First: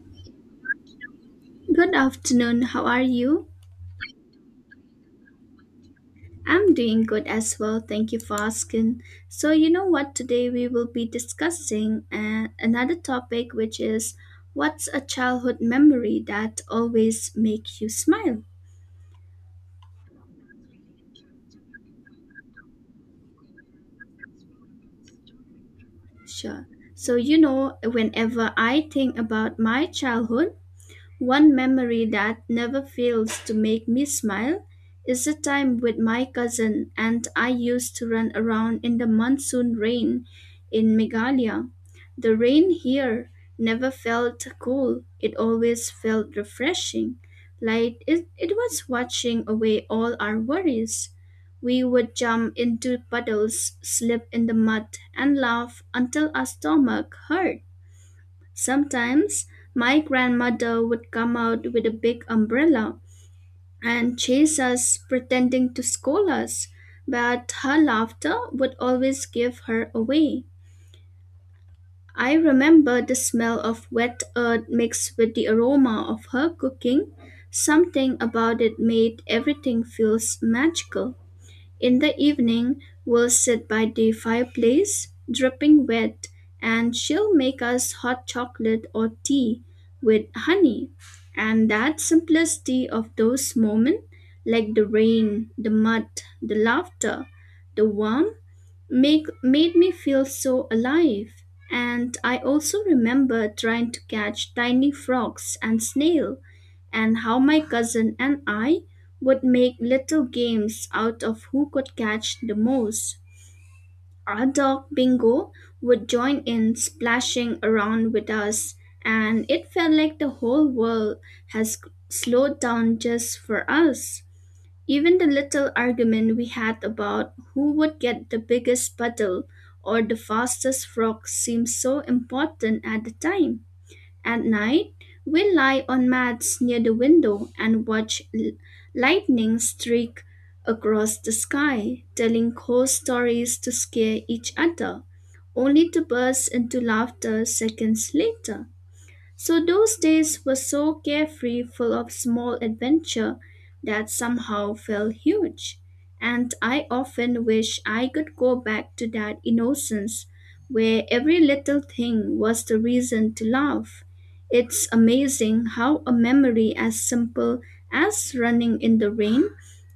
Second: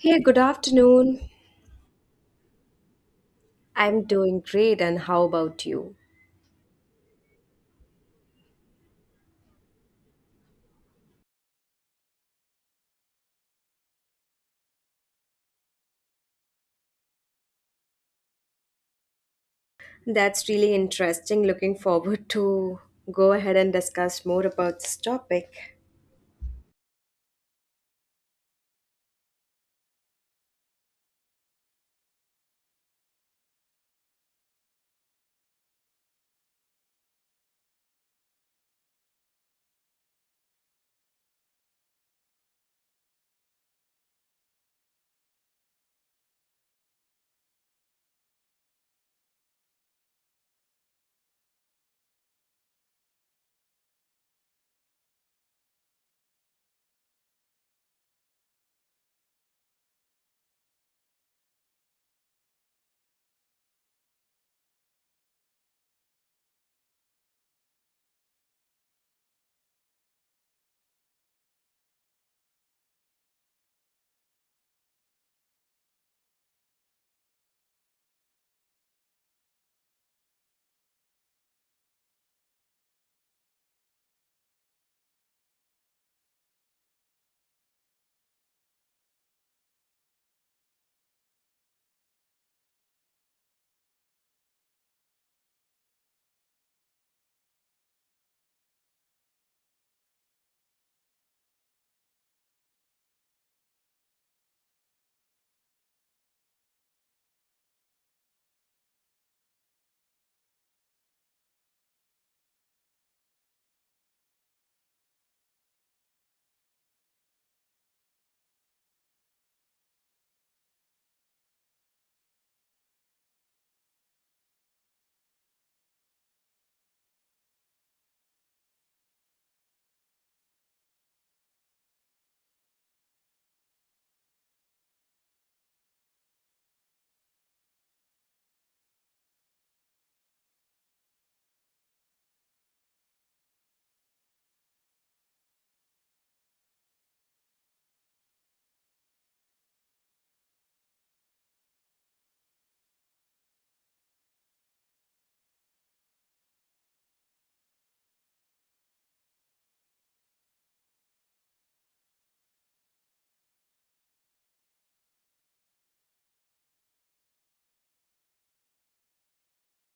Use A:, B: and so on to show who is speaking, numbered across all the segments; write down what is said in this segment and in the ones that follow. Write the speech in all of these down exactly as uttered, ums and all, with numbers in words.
A: Hey, good afternoon.
B: Good afternoon. How are you?
A: I'm doing great, and how about you?
B: I'm doing good as well. Thank you for asking. So, you know what? Today we will be discussing uh, another topic, which is what's a childhood memory that always make you smile?
A: That's really interesting. Looking forward to go ahead and discuss more about this topic.
B: Sure. So, you know, whenever I think about my childhood, one memory that never fails to make me smile is the time with my cousin and I used to run around in the monsoon rain in Meghalaya. The rain here never felt cool, it always felt refreshing, like it, it was washing away all our worries. We would jump into puddles, slip in the mud, and laugh until our stomach hurt. Sometimes my grandmother would come out with a big umbrella and chase us, pretending to scold us, but her laughter would always give her away. I remember the smell of wet earth mixed with the aroma of her cooking. Something about it made everything feels magical. In the evening, we'll sit by the fireplace, dripping wet, and she'll make us hot chocolate or tea with honey. And that simplicity of those moments, like the rain, the mud, the laughter, the warmth, make, made me feel so alive. And I also remember trying to catch tiny frogs and snails, and how my cousin and I would make little games out of who could catch the most. Our dog Bingo would join in splashing around with us, and it felt like the whole world has slowed down just for us. Even the little argument we had about who would get the biggest puddle or the fastest frog seemed so important at the time. At night, we lie on mats near the window and watch l- lightning streak across the sky, telling ghost stories to scare each other, only to burst into laughter seconds later. So those days were so carefree, full of small adventure that somehow felt huge. And I often wish I could go back to that innocence where every little thing was the reason to laugh. It's amazing how a memory as simple as running in the rain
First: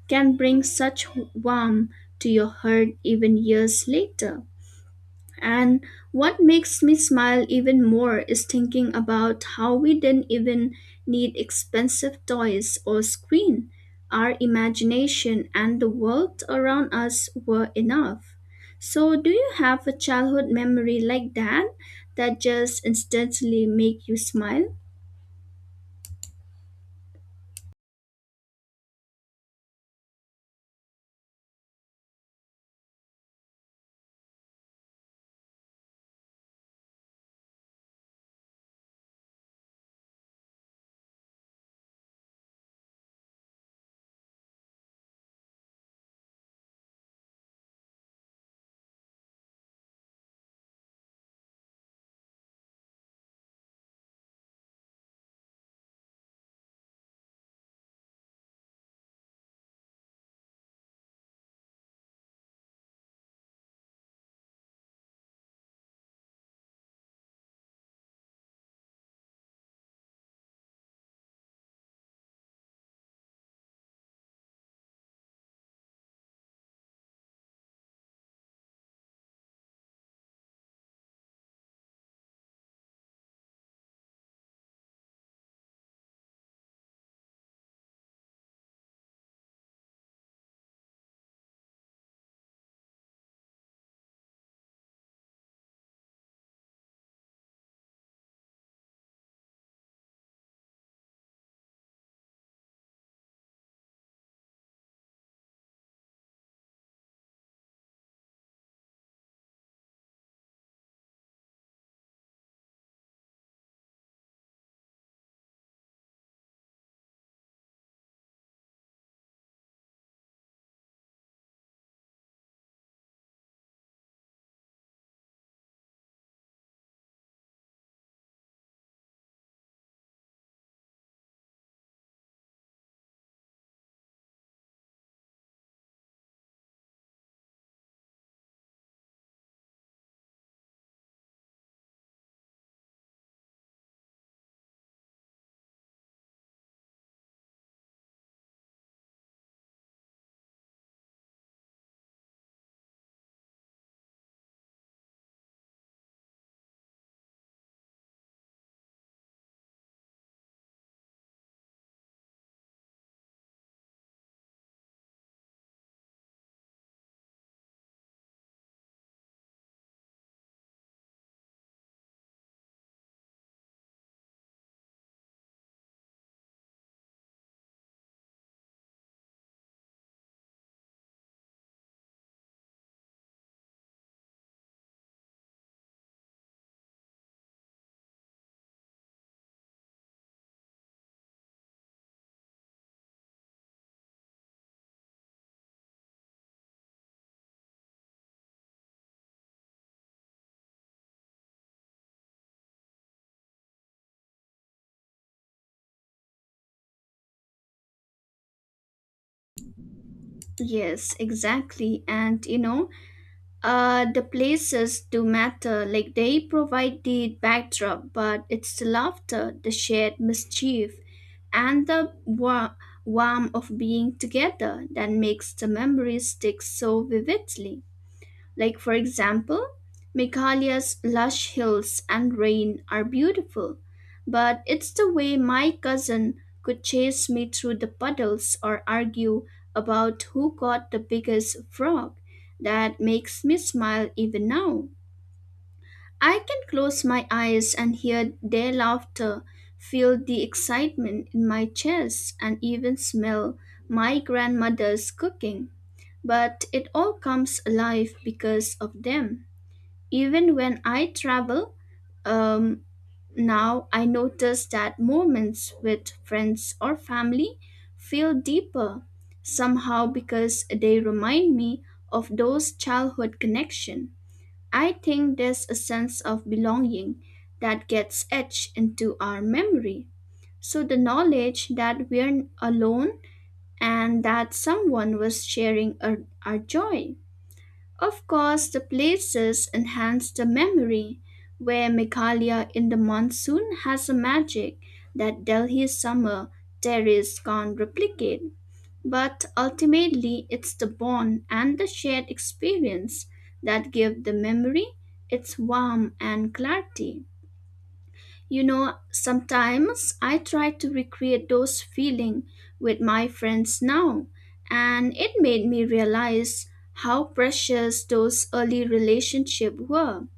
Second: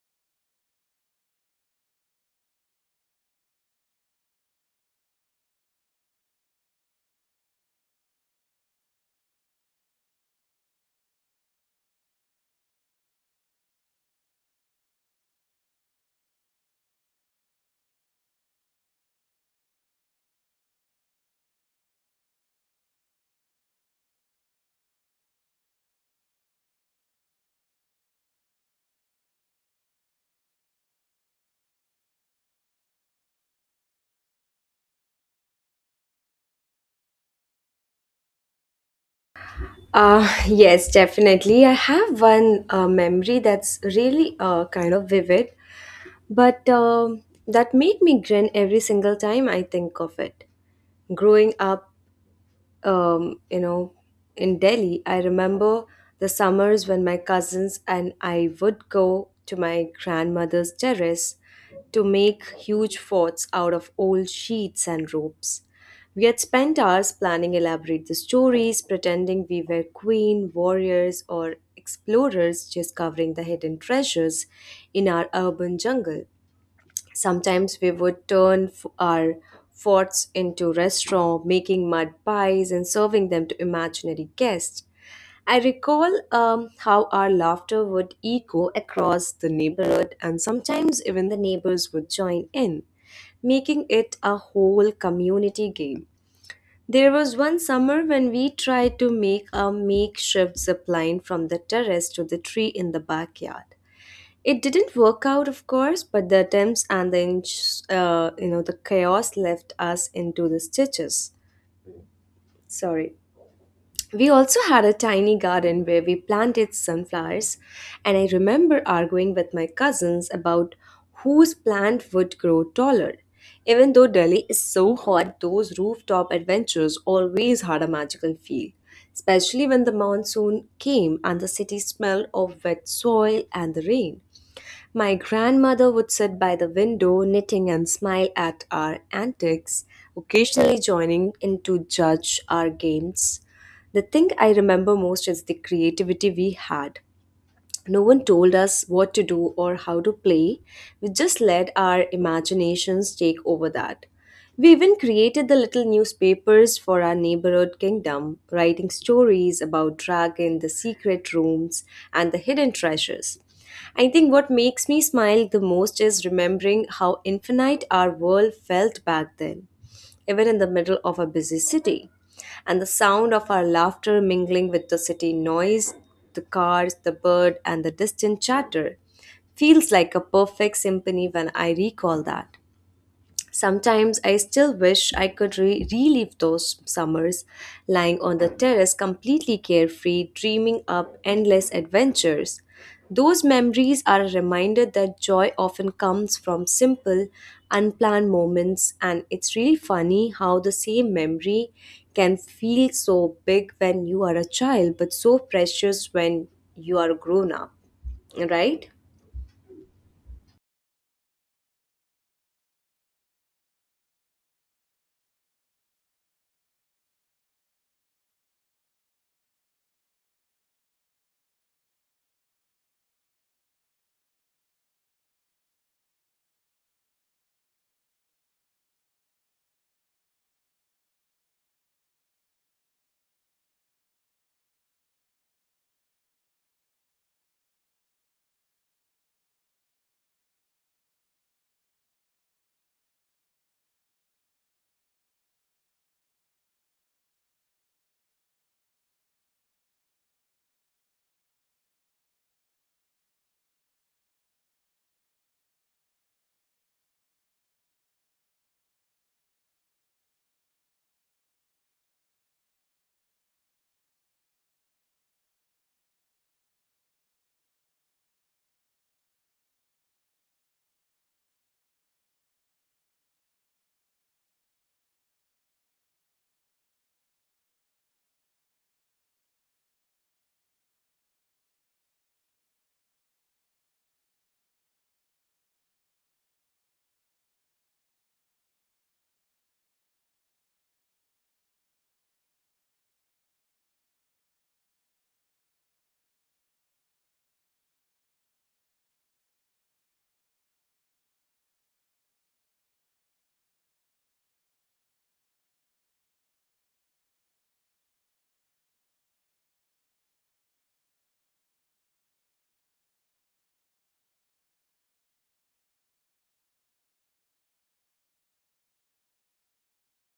B: can bring such warmth to your heart even years later. And what makes me smile even more is thinking about how we didn't even need expensive toys or screen. Our imagination and the world around us were enough. So do you have a childhood memory like that that just instantly make you smile?
A: Uh, yes, definitely. I have one uh, memory that's really uh, kind of vivid, but um that made me grin every single time I think of it. Growing up um, you know, in Delhi, I remember the summers when my cousins and I would go to my grandmother's terrace to make huge forts out of old sheets and ropes. We had spent hours planning elaborate the stories, pretending we were queen, warriors, or explorers discovering the hidden treasures in our urban jungle. Sometimes we would turn f- our forts into restaurants, making mud pies and serving them to imaginary guests. I recall um, how our laughter would echo across the neighborhood, and sometimes even the neighbors would join in, making it a whole community game. There was one summer when we tried to make a makeshift zip line from the terrace to the tree in the backyard. It didn't work out, of course, but the attempts and the ins- uh, you know the chaos left us into the stitches. Sorry. We also had a tiny garden where we planted sunflowers, and I remember arguing with my cousins about whose plant would grow taller. Even though Delhi is so hot, those rooftop adventures always had a magical feel, especially when the monsoon came and the city smelled of wet soil and the rain. My grandmother would sit by the window, knitting and smile at our antics, occasionally joining in to judge our games. The thing I remember most is the creativity we had. No one told us what to do or how to play. We just let our imaginations take over that. We even created the little newspapers for our neighborhood kingdom, writing stories about dragon, the secret rooms, and the hidden treasures. I think what makes me smile the most is remembering how infinite our world felt back then even in the middle of a busy city. And the sound of our laughter mingling with the city noise, the cars, the bird, and the distant chatter feels like a perfect symphony when I recall that. Sometimes I still wish I could re- relive those summers, lying on the terrace completely carefree, dreaming up endless adventures. Those memories are a reminder that joy often comes from simple, unplanned moments, and it's really funny how the same memory can feel so big when you are a child, but so precious when you are grown up, right?
B: Yes, exactly. And you know, Uh, the places do matter, like they provide the backdrop, but it's the laughter, the shared mischief, and the wa- warmth of being together that makes the memory stick so vividly. Like, for example, Meghalaya's lush hills and rain are beautiful, but it's the way my cousin could chase me through the puddles or argue about who caught the biggest frog that makes me smile even now. I can close my eyes and hear their laughter, feel the excitement in my chest, and even smell my grandmother's cooking. But it all comes alive because of them. Even when I travel, um, now I notice that moments with friends or family feel deeper somehow because they remind me of those childhood connections. I think there's a sense of belonging that gets etched into our memory. So the knowledge that we're alone and that someone was sharing our, our joy. Of course, the places enhance the memory, where Meghalaya in the monsoon has a magic that Delhi's summer terrace can't replicate. But ultimately, it's the bond and the shared experience that give the memory its warmth and clarity. You know, sometimes I try to recreate those feelings with my friends now, and it made me realize how precious those early relationships were.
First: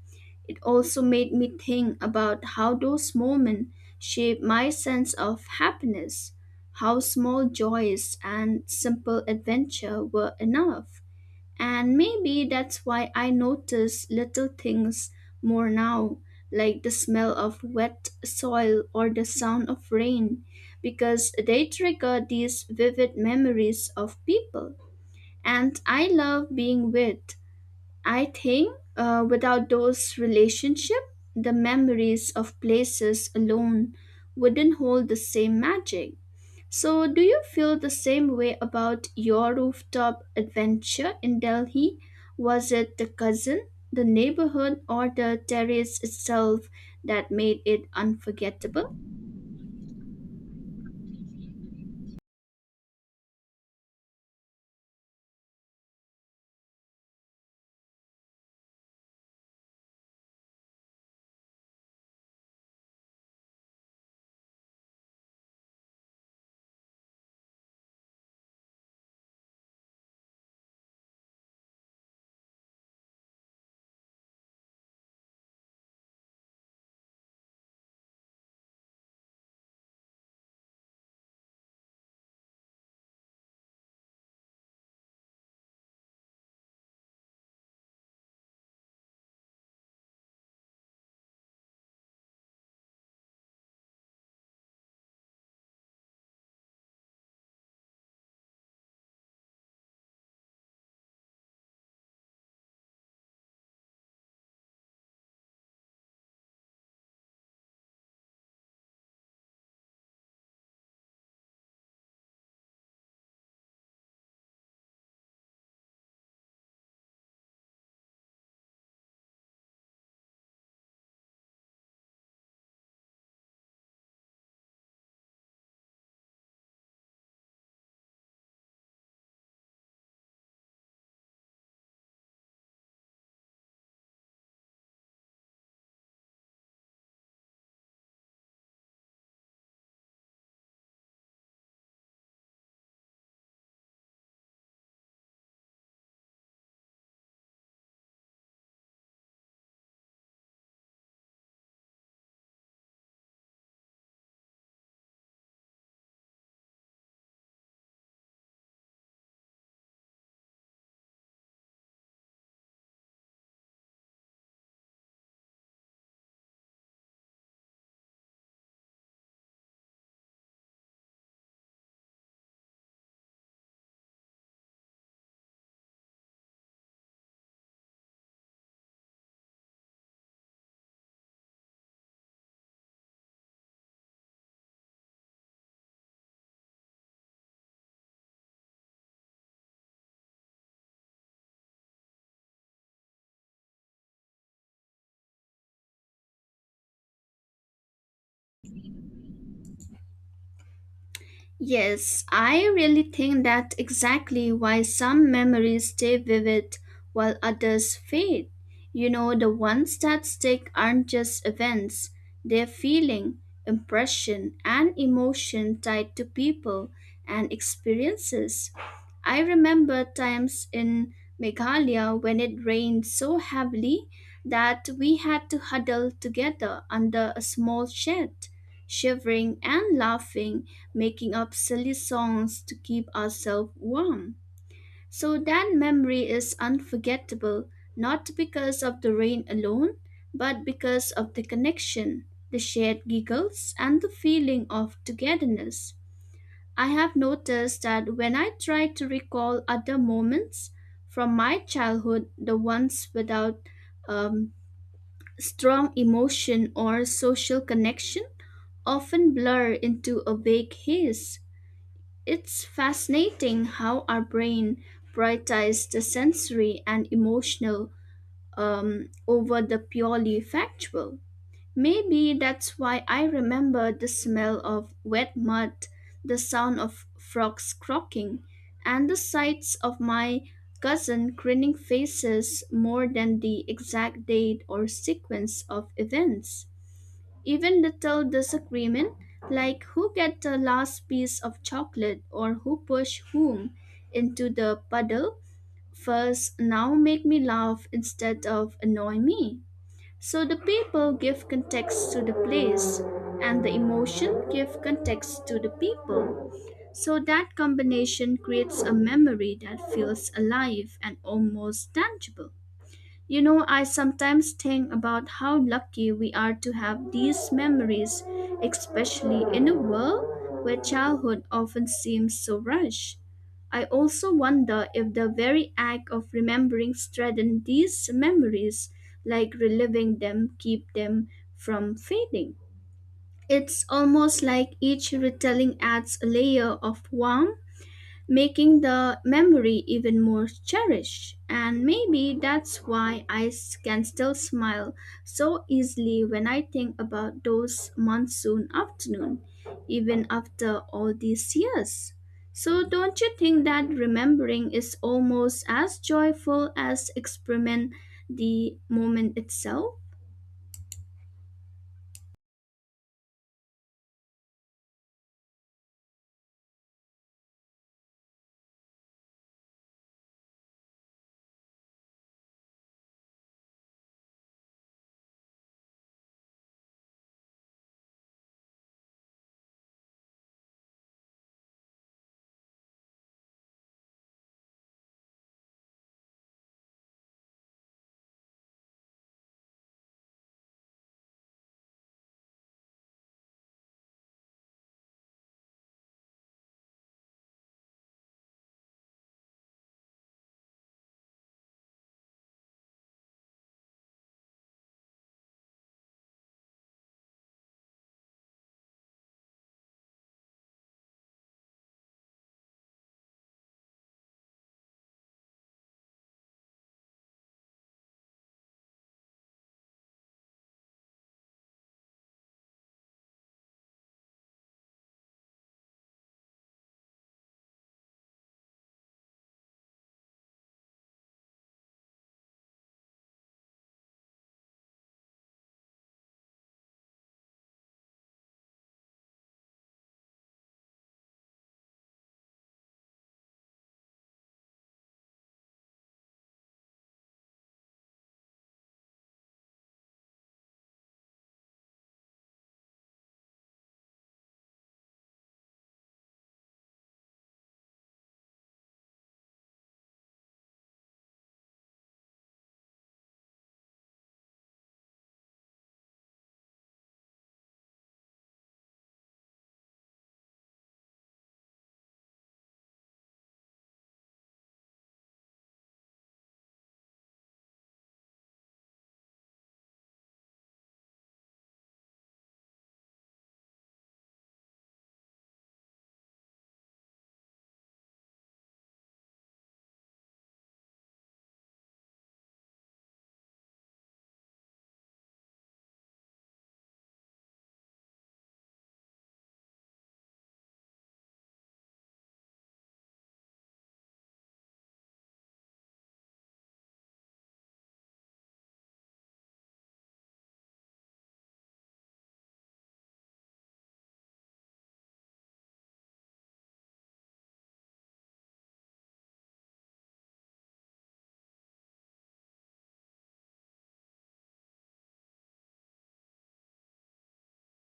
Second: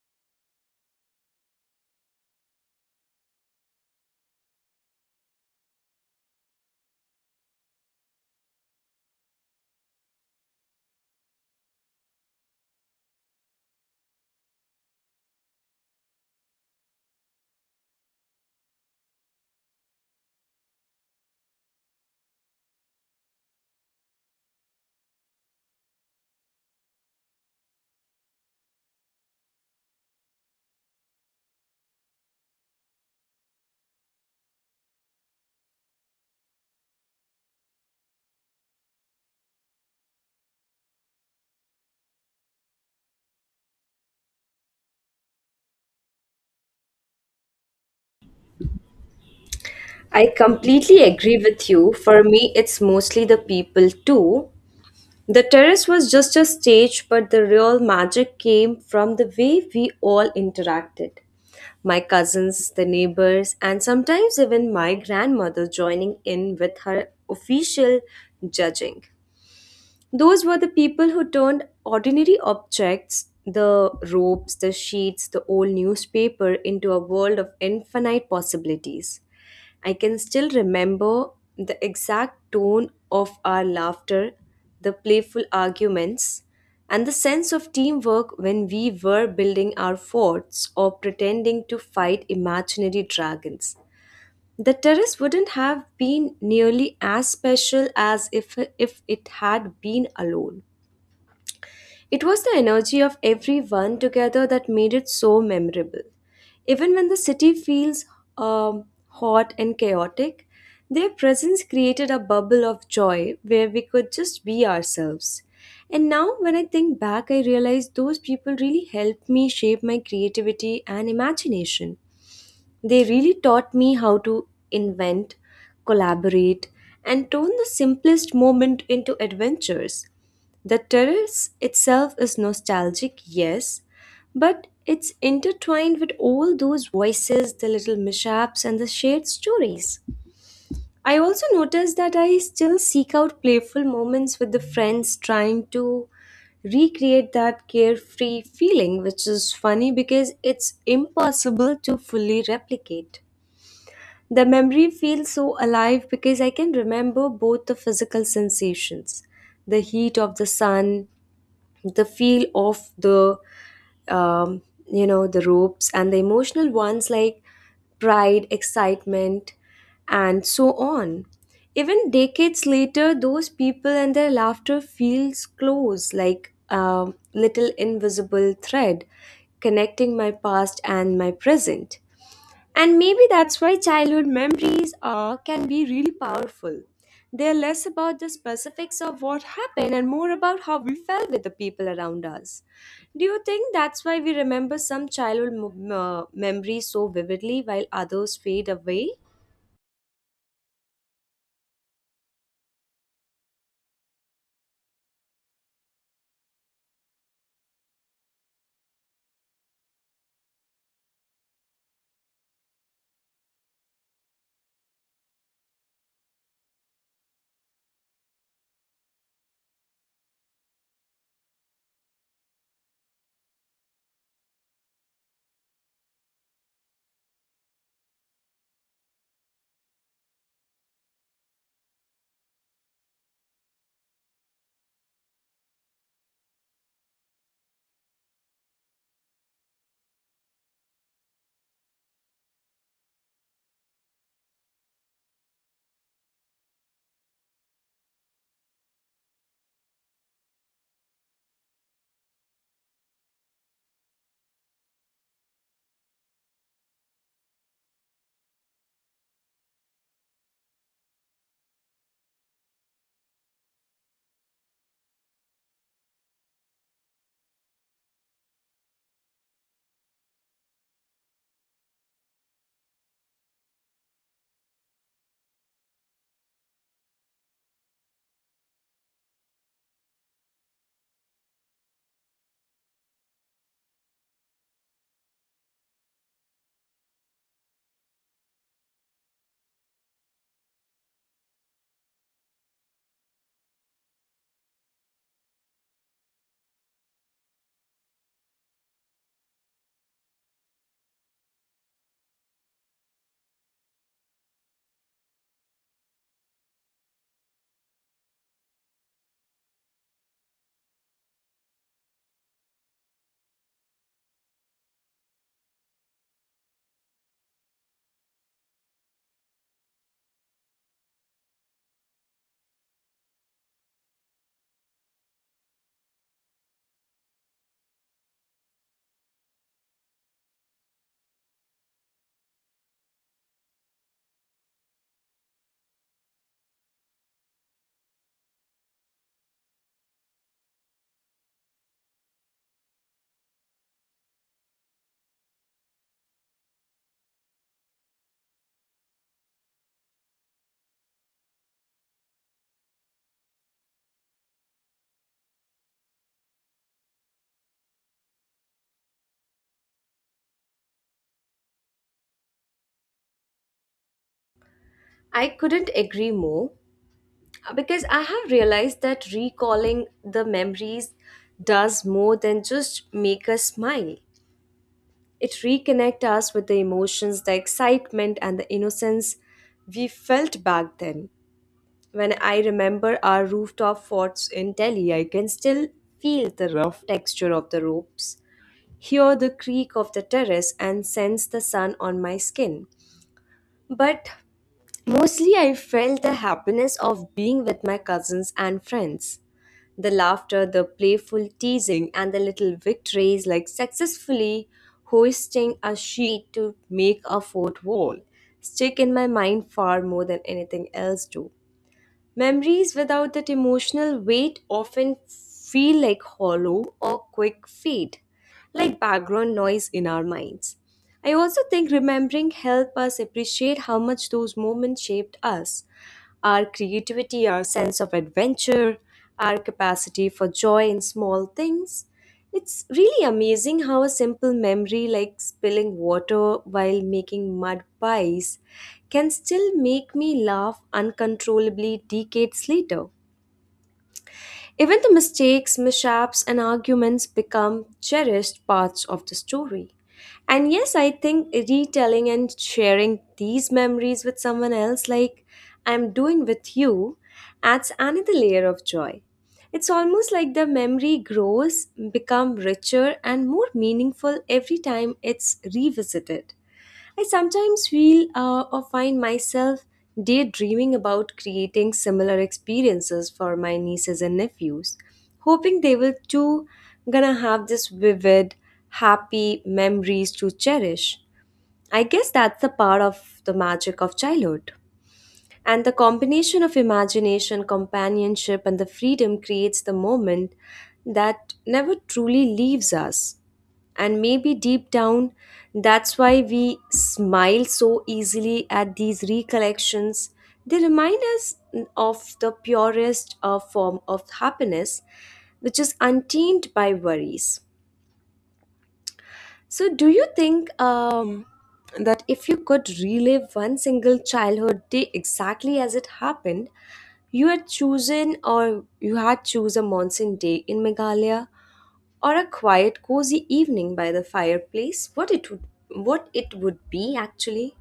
B: It also made me think about how those moments shaped my sense of happiness, how small joys and simple adventure were enough. And maybe that's why I notice little things more now, like the smell of wet soil or the sound of rain, because they trigger these vivid memories of people. And I love being with. I think uh, without those relationships, the memories of places alone wouldn't hold the same magic. So, do you feel the same way about your rooftop adventure in Delhi? Was it the cousin, the neighborhood, or the terrace itself that made it unforgettable?
A: I completely agree with you. For me, it's mostly the people too. The terrace was just a stage, but the real magic came from the way we all interacted. My cousins, the neighbors, and sometimes even my grandmother joining in with her official judging. Those were the people who turned ordinary objects, the ropes, the sheets, the old newspaper, into a world of infinite possibilities. I can still remember the exact tone of our laughter, the playful arguments, and the sense of teamwork when we were building our forts or pretending to fight imaginary dragons. The terrace wouldn't have been nearly as special as if, if it had been alone. It was the energy of everyone together that made it so memorable. Even when the city feels um, hot and chaotic, their presence created a bubble of joy where we could just be ourselves. And now, when I think back, I realize those people really helped me shape my creativity and imagination. They really taught me how to invent, collaborate, and turn the simplest moment into adventures. The terrace itself is nostalgic, yes, but it's intertwined with all those voices, the little mishaps, and the shared stories. I also noticed that I still seek out playful moments with the friends trying to recreate that carefree feeling, which is funny because it's impossible to fully replicate. The memory feels so alive because I can remember both the physical sensations the heat of the sun, the feel of the um, you know the ropes and the emotional ones like pride excitement and so on even decades later those people and their laughter feels close like a little invisible thread connecting my past and my present and maybe that's why childhood memories are, can be really powerful. They're less about the specifics of what happened and more about how we felt with the people around us. Do you think that's why we remember some childhood m- uh, memories so vividly while others fade away?
B: Yes, I really think that exactly why some memories stay vivid while others fade. You know, the ones that stick aren't just events, they're feeling, impression, and emotion tied to people and experiences. I remember times in Meghalaya when it rained so heavily that we had to huddle together under a small shed, shivering and laughing, making up silly songs to keep ourselves warm. So that memory is unforgettable, not because of the rain alone, but because of the connection, the shared giggles, and the feeling of togetherness. I have noticed that when I try to recall other moments from my childhood, the ones without um, strong emotion or social connection, often blur into a vague haze. It's fascinating how our brain prioritizes the sensory and emotional um, over the purely factual. Maybe that's why I remember the smell of wet mud, the sound of frogs croaking, and the sights of my cousin grinning faces more than the exact date or sequence of events. Even little disagreement, like who get the last piece of chocolate or who push whom into the puddle first, now make me laugh instead of annoy me. So the people give context to the place, and the emotion give context to the people. So that combination creates a memory that feels alive and almost tangible. You know, I sometimes think about how lucky we are to have these memories, especially in a world where childhood often seems so rushed. I also wonder if the very act of remembering strengthens these memories, like reliving them, keep them from fading. It's almost like each retelling adds a layer of warmth making the memory even more cherished. And maybe that's why I s- can still smile so easily when I think about those monsoon afternoon, even after all these years. So don't you think that remembering is almost as joyful as experiment the moment itself?
A: I couldn't agree more uh, because I have realized that recalling the memories does more than just make us smile. It reconnects us with the emotions, the excitement, and the innocence we felt back then. When I remember our rooftop forts in Delhi, I can still feel the rough texture of the ropes, hear the creak of the terrace, and sense the sun on my skin. But mostly, I felt the happiness of being with my cousins and friends. The laughter, the playful teasing, and the little victories like successfully hoisting a sheet to make a fort wall stick in my mind far more than anything else do. Memories without that emotional weight often feel like hollow or quick fade, like background noise in our minds. I also think remembering help us appreciate how much those moments shaped us our creativity, our sense of adventure, our capacity for joy in small things. It's really amazing how a simple memory like spilling water while making mud pies can still make me laugh uncontrollably decades later. Even the mistakes, mishaps, and arguments become cherished parts of the story. And yes, I think retelling and sharing these memories with someone else, like I'm doing with you, adds another layer of joy. It's almost like the memory grows, become richer and more meaningful every time it's revisited. I sometimes feel uh, or find myself daydreaming about creating similar experiences for my nieces and nephews, hoping they will too gonna have this vivid, happy memories to cherish. I guess that's the part of the magic of childhood. And the combination of imagination, companionship, and the freedom creates the moment that never truly leaves us. And maybe deep down, that's why we smile so easily at these recollections. They remind us of the purest uh, form of happiness, which is untainted by worries. So, do you think um, that if you could relive one single childhood day exactly as it happened, you had chosen or you had choose a monsoon day in Meghalaya or a quiet, cozy evening by the fireplace? What it would, what it would be actually?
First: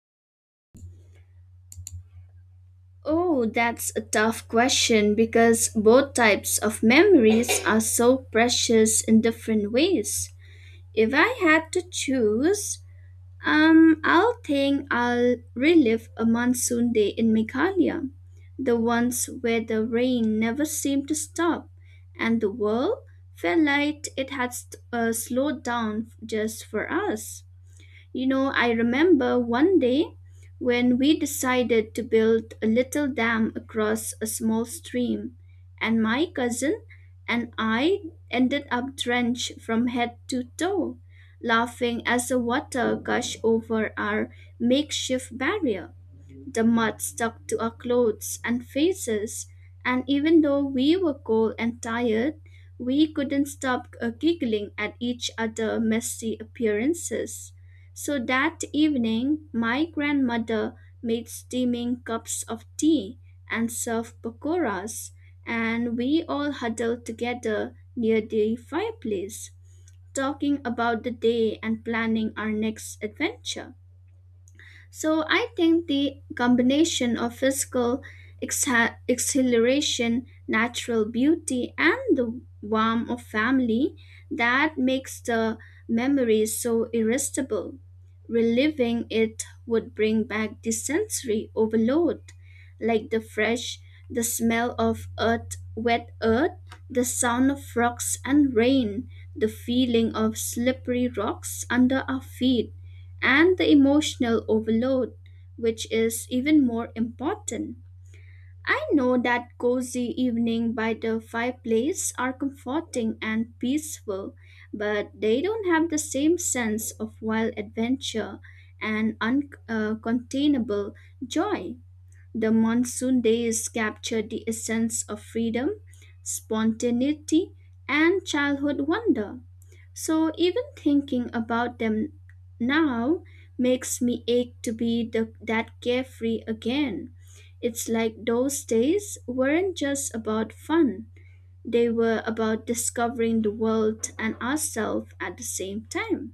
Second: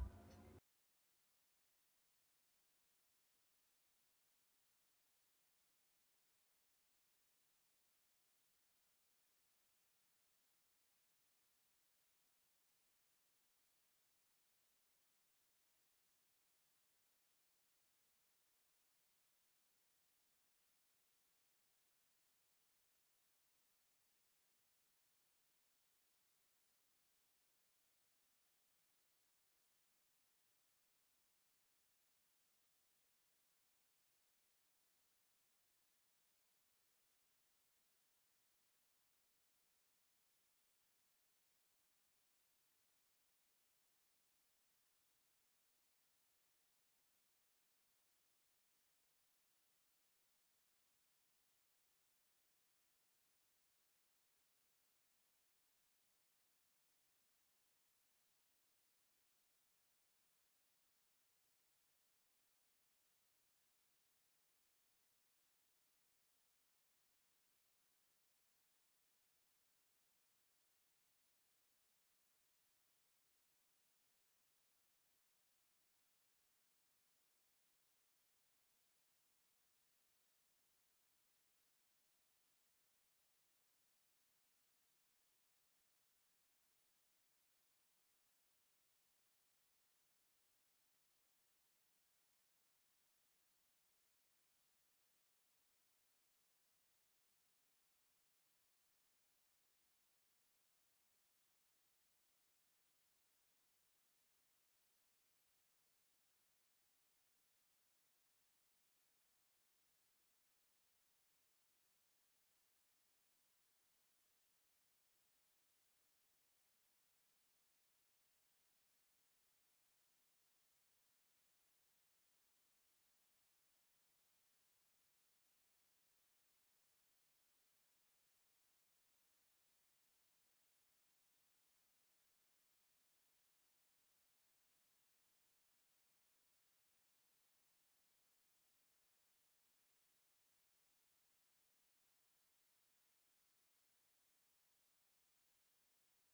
B: Oh, that's a tough question because both types of memories are so precious in different ways. If I had to choose, um, I'll think I'll relive a monsoon day in Meghalaya, the ones where the rain never seemed to stop, and the world felt like it had st- uh, slowed down just for us. You know, I remember one day when we decided to build a little dam across a small stream, and my cousin and I ended up drenched from head to toe, laughing as the water gushed over our makeshift barrier. The mud stuck to our clothes and faces, and even though we were cold and tired, we couldn't stop uh, giggling at each other's messy appearances. So that evening, my grandmother made steaming cups of tea and served pakoras, and we all huddled together near the fireplace, talking about the day and planning our next adventure. So I think the combination of physical exha- exhilaration, natural beauty, and the warmth of family that makes the memory so irresistible. Reliving it would bring back the sensory overload, like the fresh, the smell of earth, wet earth, the sound of frogs and rain, the feeling of slippery rocks under our feet and the emotional overload, which is even more important. I know that cozy evening by the fireplace are comforting and peaceful, but they don't have the same sense of wild adventure and uncontainable joy. The monsoon days capture the essence of freedom, spontaneity, and childhood wonder. So even thinking about them now makes me ache to be the, that carefree again. It's like those days weren't just about fun, they were about discovering the world and ourselves at the same time.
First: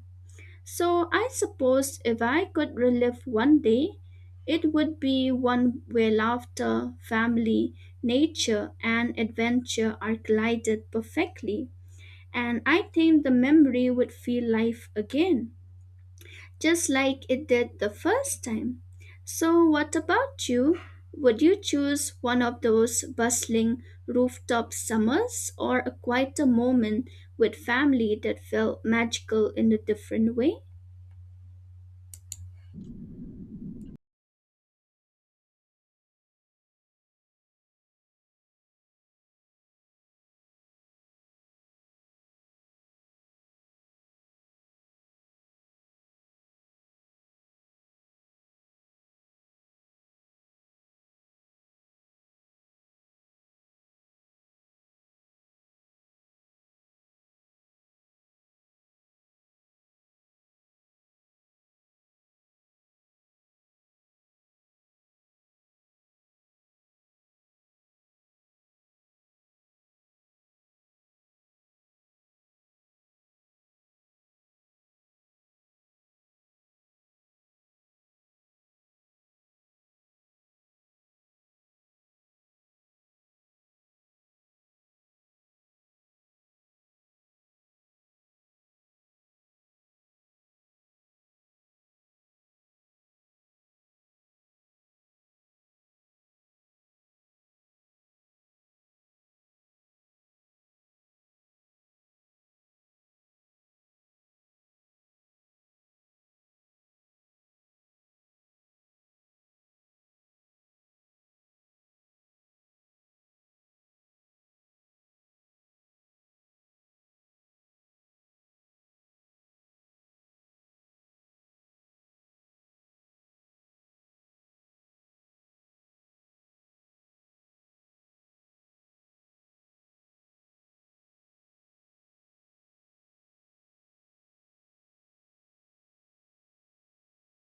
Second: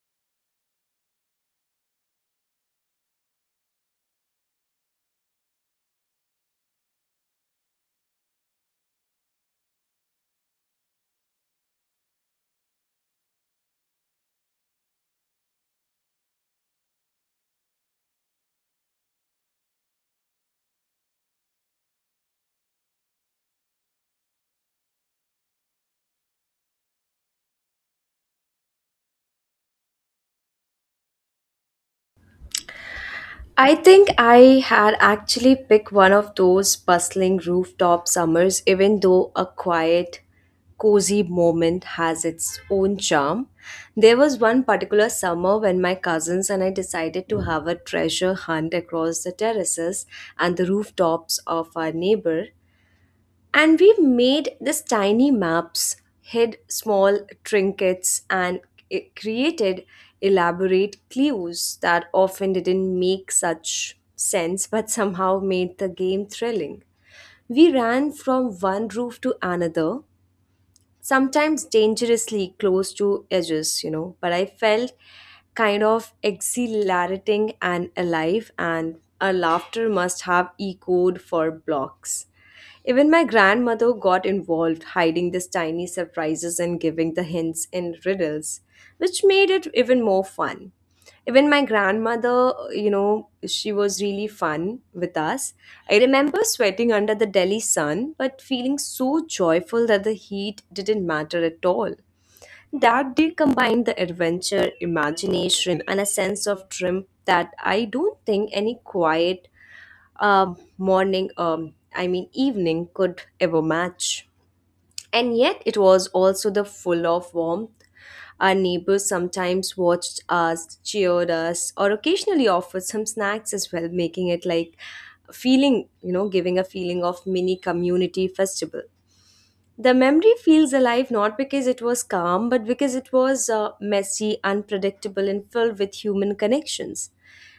B: So I suppose if I could relive one day, it would be one where laughter, family, nature, and adventure are glided perfectly. And I think the memory would feel life again, just like it did the first time. So, what about you? Would you choose one of those bustling rooftop summers or a quieter moment with family that felt magical in a different way?
A: I think I had actually picked one of those bustling rooftop summers, even though a quiet, cozy moment has its own charm. There was one particular summer when my cousins and I decided to have a treasure hunt across the terraces and the rooftops of our neighbor and we've made these tiny maps, hid small trinkets, and c- created elaborate clues that often didn't make such sense but somehow made the game thrilling. We ran from one roof to another, sometimes dangerously close to edges, you know, but I felt kind of exhilarating and alive, and our laughter must have echoed for blocks. Even my grandmother got involved, hiding these tiny surprises and giving the hints in riddles, which made it even more fun. Even my grandmother, you know, she was really fun with us. I remember sweating under the Delhi sun, but feeling so joyful that the heat didn't matter at all. That did combine the adventure, imagination, and a sense of dream that I don't think any quiet um, morning, um, I mean evening, could ever match. And yet it was also the full of warmth. Our neighbors sometimes watched us, cheered us, or occasionally offered some snacks as well, making it like feeling, you know, giving a feeling of mini community festival. The memory feels alive not because it was calm, but because it was uh, messy, unpredictable, and filled with human connections.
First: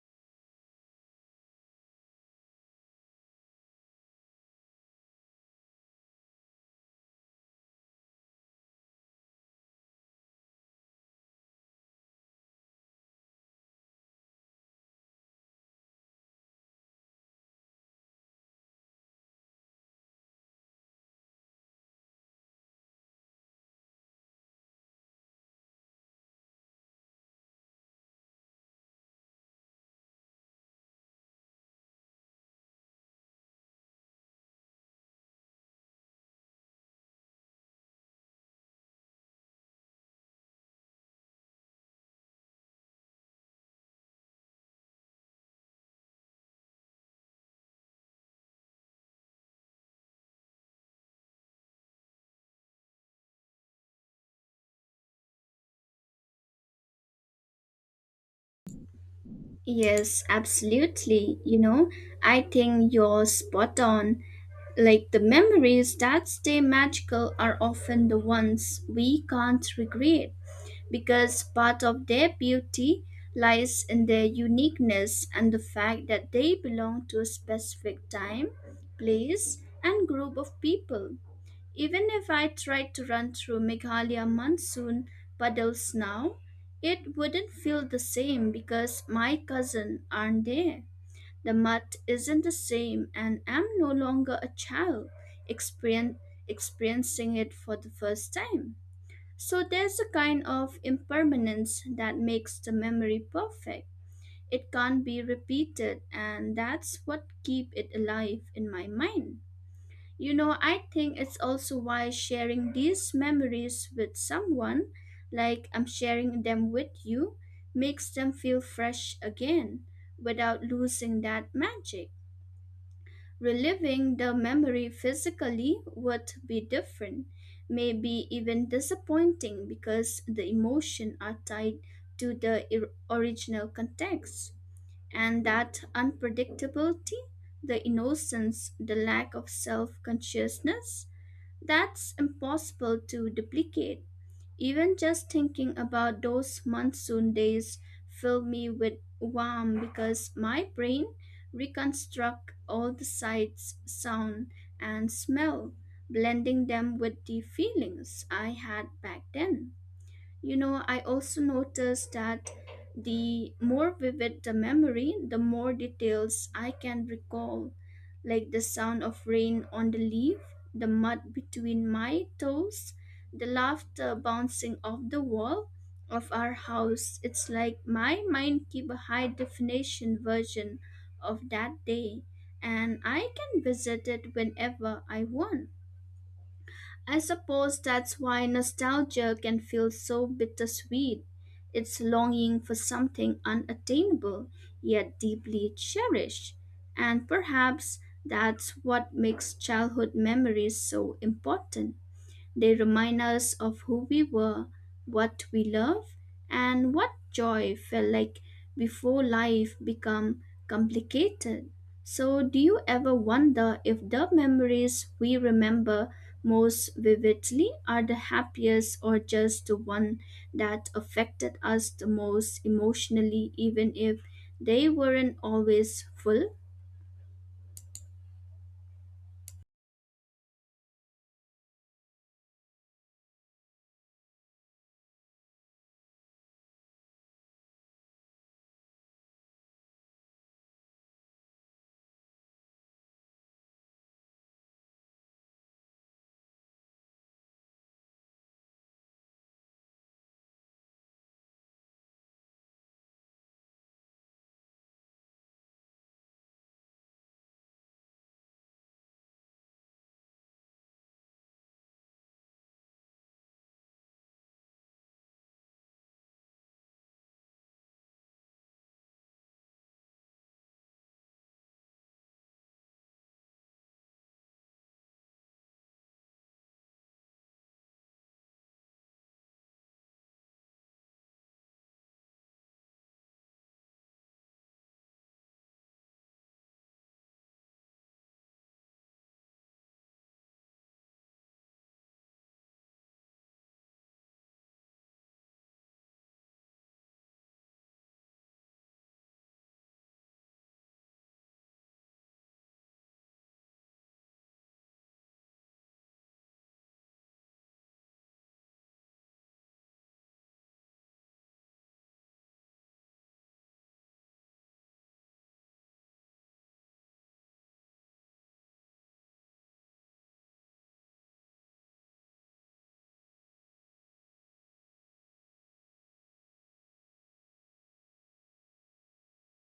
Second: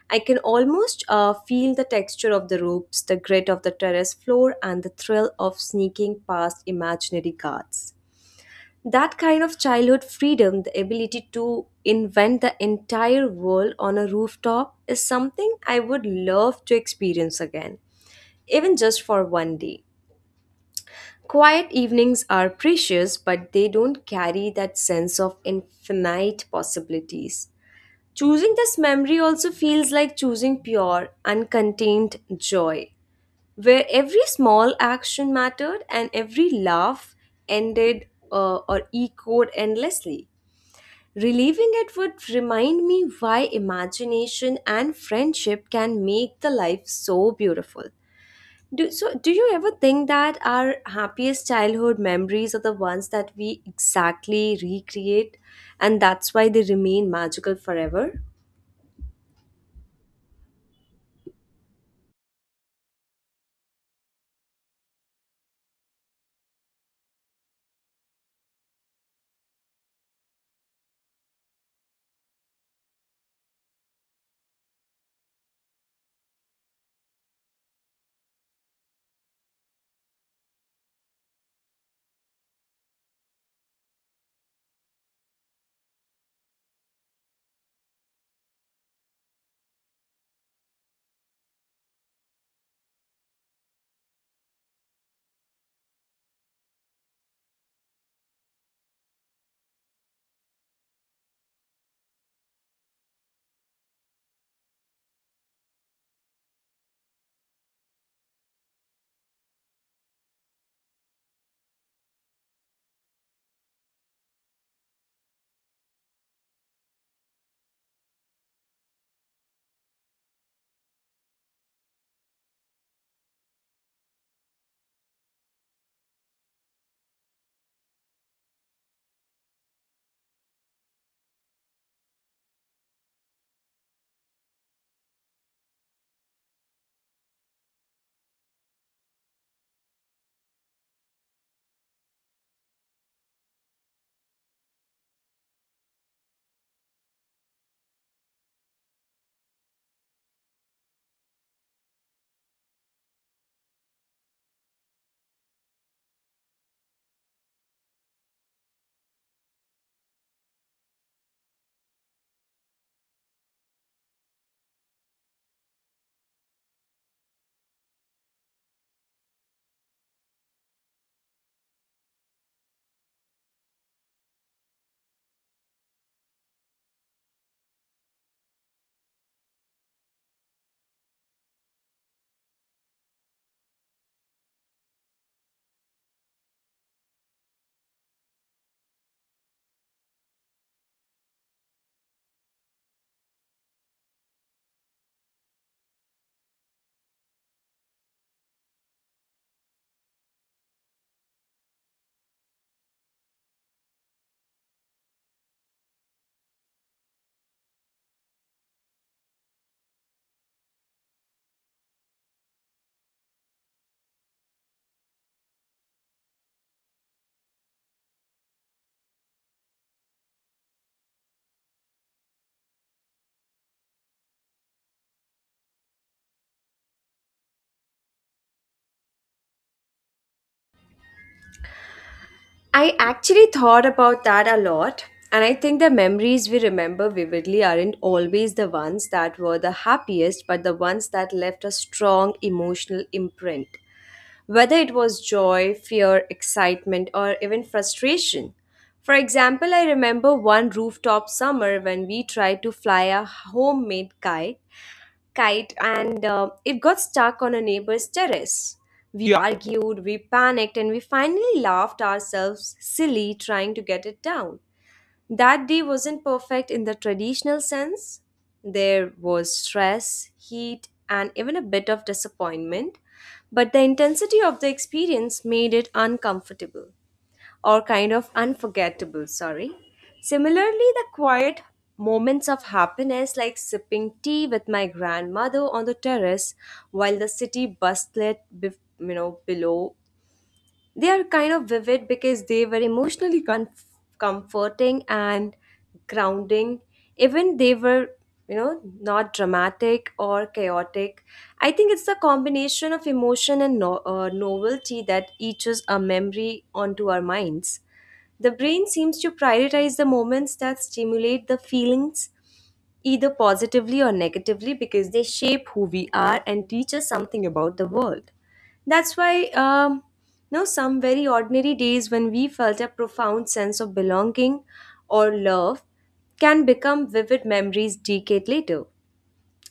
A: I can almost uh, feel the texture of the ropes, the grit of the terrace floor, and the thrill of sneaking past imaginary guards. That kind of childhood freedom, the ability to invent the entire world on a rooftop, is something I would love to experience again, even just for one day. Quiet evenings are precious, but they don't carry that sense of infinite possibilities. Choosing this memory also feels like choosing pure, uncontained joy, where every small action mattered and every laugh ended uh, or echoed endlessly. Reliving it would remind me why imagination and friendship can make the life so beautiful. Do, so, do you ever think that our happiest childhood memories are the ones that we exactly recreate and that's why they remain magical forever?
B: Yes, absolutely. You know, I think you're spot on. Like the memories that stay magical are often the ones we can't recreate because part of their beauty lies in their uniqueness and the fact that they belong to a specific time, place, and group of people. Even if I tried to run through Meghalaya monsoon puddles now, it wouldn't feel the same because my cousin aren't there. The mud isn't the same, and I'm no longer a child experien- experiencing it for the first time. So there's a kind of impermanence that makes the memory perfect. It can't be repeated, and that's what keep it alive in my mind. You know, I think it's also why sharing these memories with someone, like I'm sharing them with you, makes them feel fresh again without losing that magic. Reliving the memory physically would be different, maybe even disappointing because the emotion are tied to the ir- original context. And that unpredictability, the innocence, the lack of self consciousness, that's impossible to duplicate. Even just thinking about those monsoon days fill me with warm because my brain reconstructs all the sights, sound, and smell, blending them with the feelings I had back then. You know, I also noticed that the more vivid the memory, the more details I can recall, like the sound of rain on the leaf, the mud between my toes, the laughter bouncing off the wall of our house. It's like my mind keep a high definition version of that day and I can visit it whenever I want. I suppose that's why nostalgia can feel so bittersweet. It's longing for something unattainable, yet deeply cherished. And perhaps that's what makes childhood memories so important. They remind us of who we were, what we love, and what joy felt like before life become complicated. So, do you ever wonder if the memories we remember most vividly are the happiest or just the one that affected us the most emotionally, even if they weren't always full?
A: I actually thought about that a lot, and I think the memories we remember vividly aren't always the ones that were the happiest, but the ones that left a strong emotional imprint, whether it was joy, fear, excitement, or even frustration. For example, I remember one rooftop summer when we tried to fly a homemade kite, kite and uh, it got stuck on a neighbor's terrace. We yeah, argued, we panicked, and we finally laughed ourselves silly trying to get it down. That day wasn't perfect in the traditional sense. There was stress, heat, and even a bit of disappointment, but the intensity of the experience made it uncomfortable or kind of unforgettable, sorry. Similarly, the quiet moments of happiness, like sipping tea with my grandmother on the terrace while the city bustled, bef- you know, below, they are kind of vivid because they were emotionally comf- comforting and grounding. Even they were, you know, not dramatic or chaotic. I think it's the combination of emotion and no- uh, novelty that etches a memory onto our minds. The brain seems to prioritize the moments that stimulate the feelings either positively or negatively because they shape who we are and teach us something about the world. That's why, um, you some very ordinary days when we felt a profound sense of belonging or love can become vivid memories decade later.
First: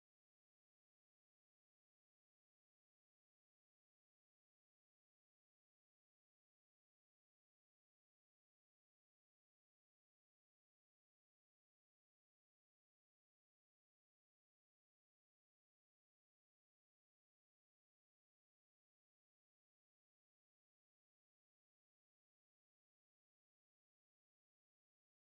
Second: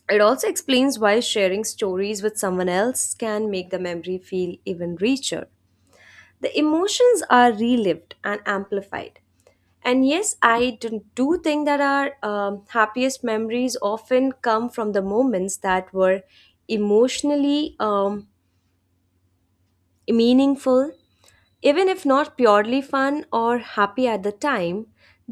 A: It also explains why sharing stories with someone else can make the memory feel even richer. The emotions are relived and amplified. And yes, I do do think that our um, happiest memories often come from the moments that were emotionally um, meaningful. Even if not purely fun or happy at the time,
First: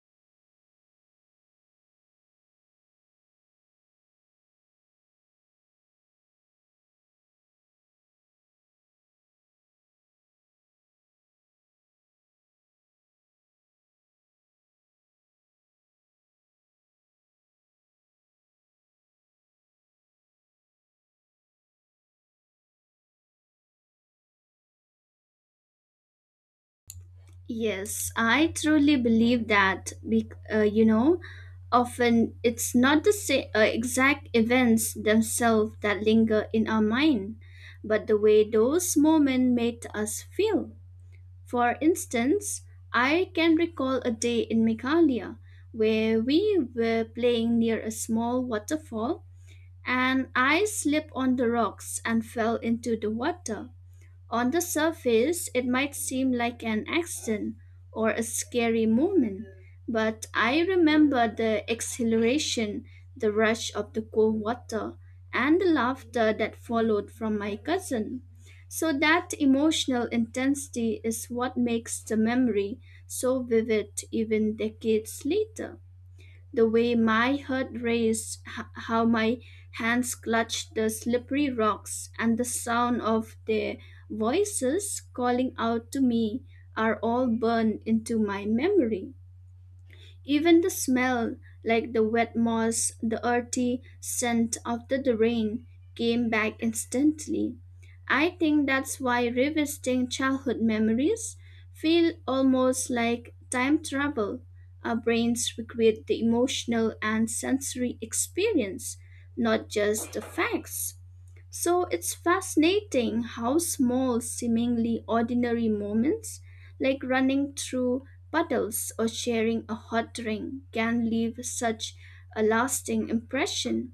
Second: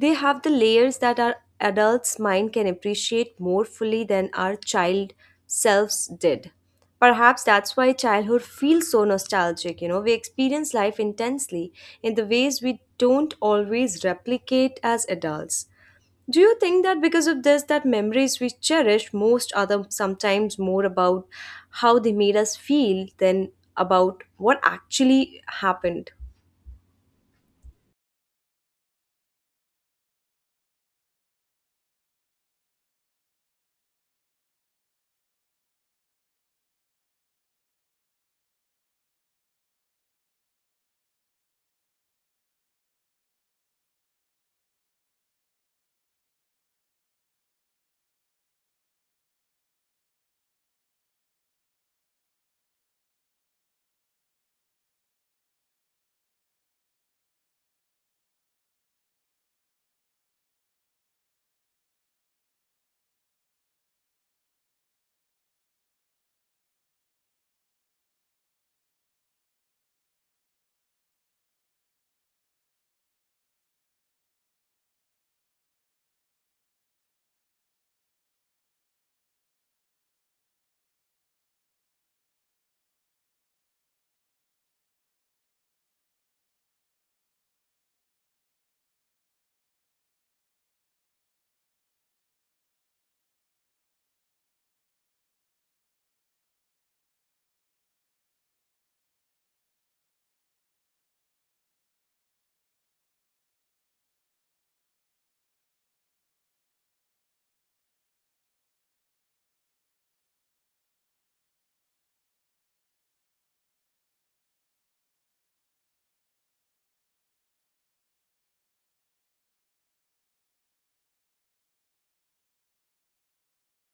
A: they have the layers that our adult's mind can appreciate more fully than our child selves did. Perhaps that's why childhood feels so nostalgic, you know. We experience life intensely in the ways we don't always replicate as adults. Do you think that because of this that memories we cherish most are the, sometimes more about how they made us feel than about what actually happened?
B: Yes, I truly believe that. Be- uh, you know, often it's not the sa- uh, exact events themselves that linger in our mind, but the way those moments made us feel. For instance, I can recall a day in Meghalaya where we were playing near a small waterfall and I slipped on the rocks and fell into the water. On the surface, it might seem like an accident or a scary moment, but I remember the exhilaration, the rush of the cold water, and the laughter that followed from my cousin. So, that emotional intensity is what makes the memory so vivid even decades later, the way my heart raced, h- how my hands clutched the slippery rocks, and the sound of their voices calling out to me are all burned into my memory. Even the smell, like the wet moss, the earthy scent after the rain, came back instantly. I think that's why revisiting childhood memories feel almost like time travel. Our brains recreate the emotional and sensory experience, not just the facts. So it's fascinating how small, seemingly ordinary moments, like running through puddles or sharing a hot drink, can leave such a lasting impression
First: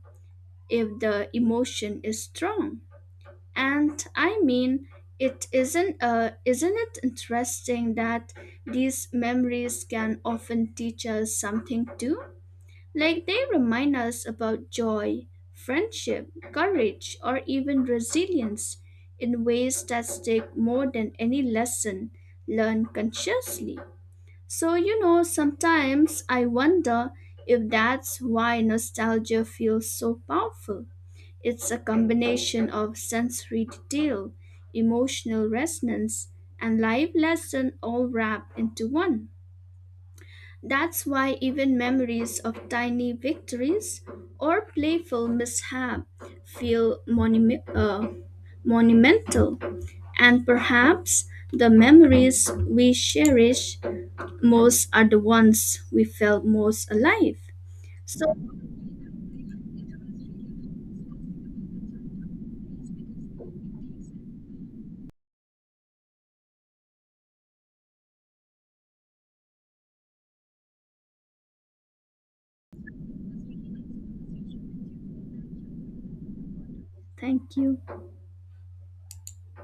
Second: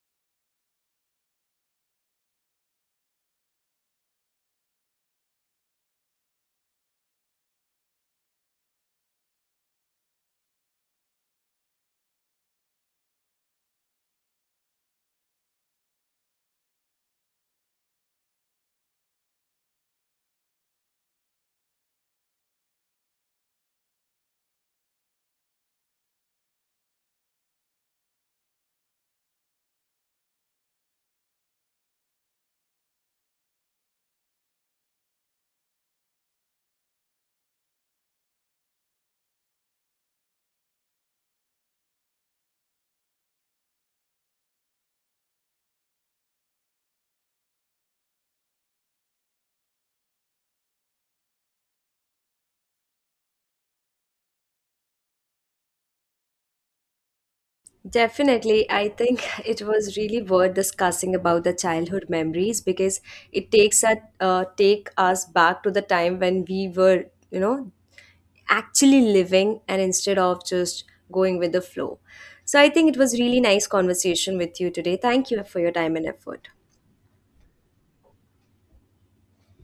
B: if the emotion is strong. And I mean, it isn't uh, isn't it interesting that these memories can often teach us something too? Like they remind us about joy, friendship, courage, or even resilience in ways that stick more than any lesson learned consciously. So, you know, sometimes I wonder if that's why nostalgia feels so powerful. It's a combination of sensory detail, emotional resonance, and life lesson all wrapped into one. That's why even memories of tiny victories or playful mishap feel monumi- uh, monumental. And perhaps the memories we cherish most are the ones we felt most alive. So,
A: Definitely, I think it was really worth discussing about the childhood memories because it takes us uh, take us back to the time when we were, you know, actually living and instead of just going with the flow. So I think it was really nice conversation with you today. Thank you for your time and effort.
B: thank you.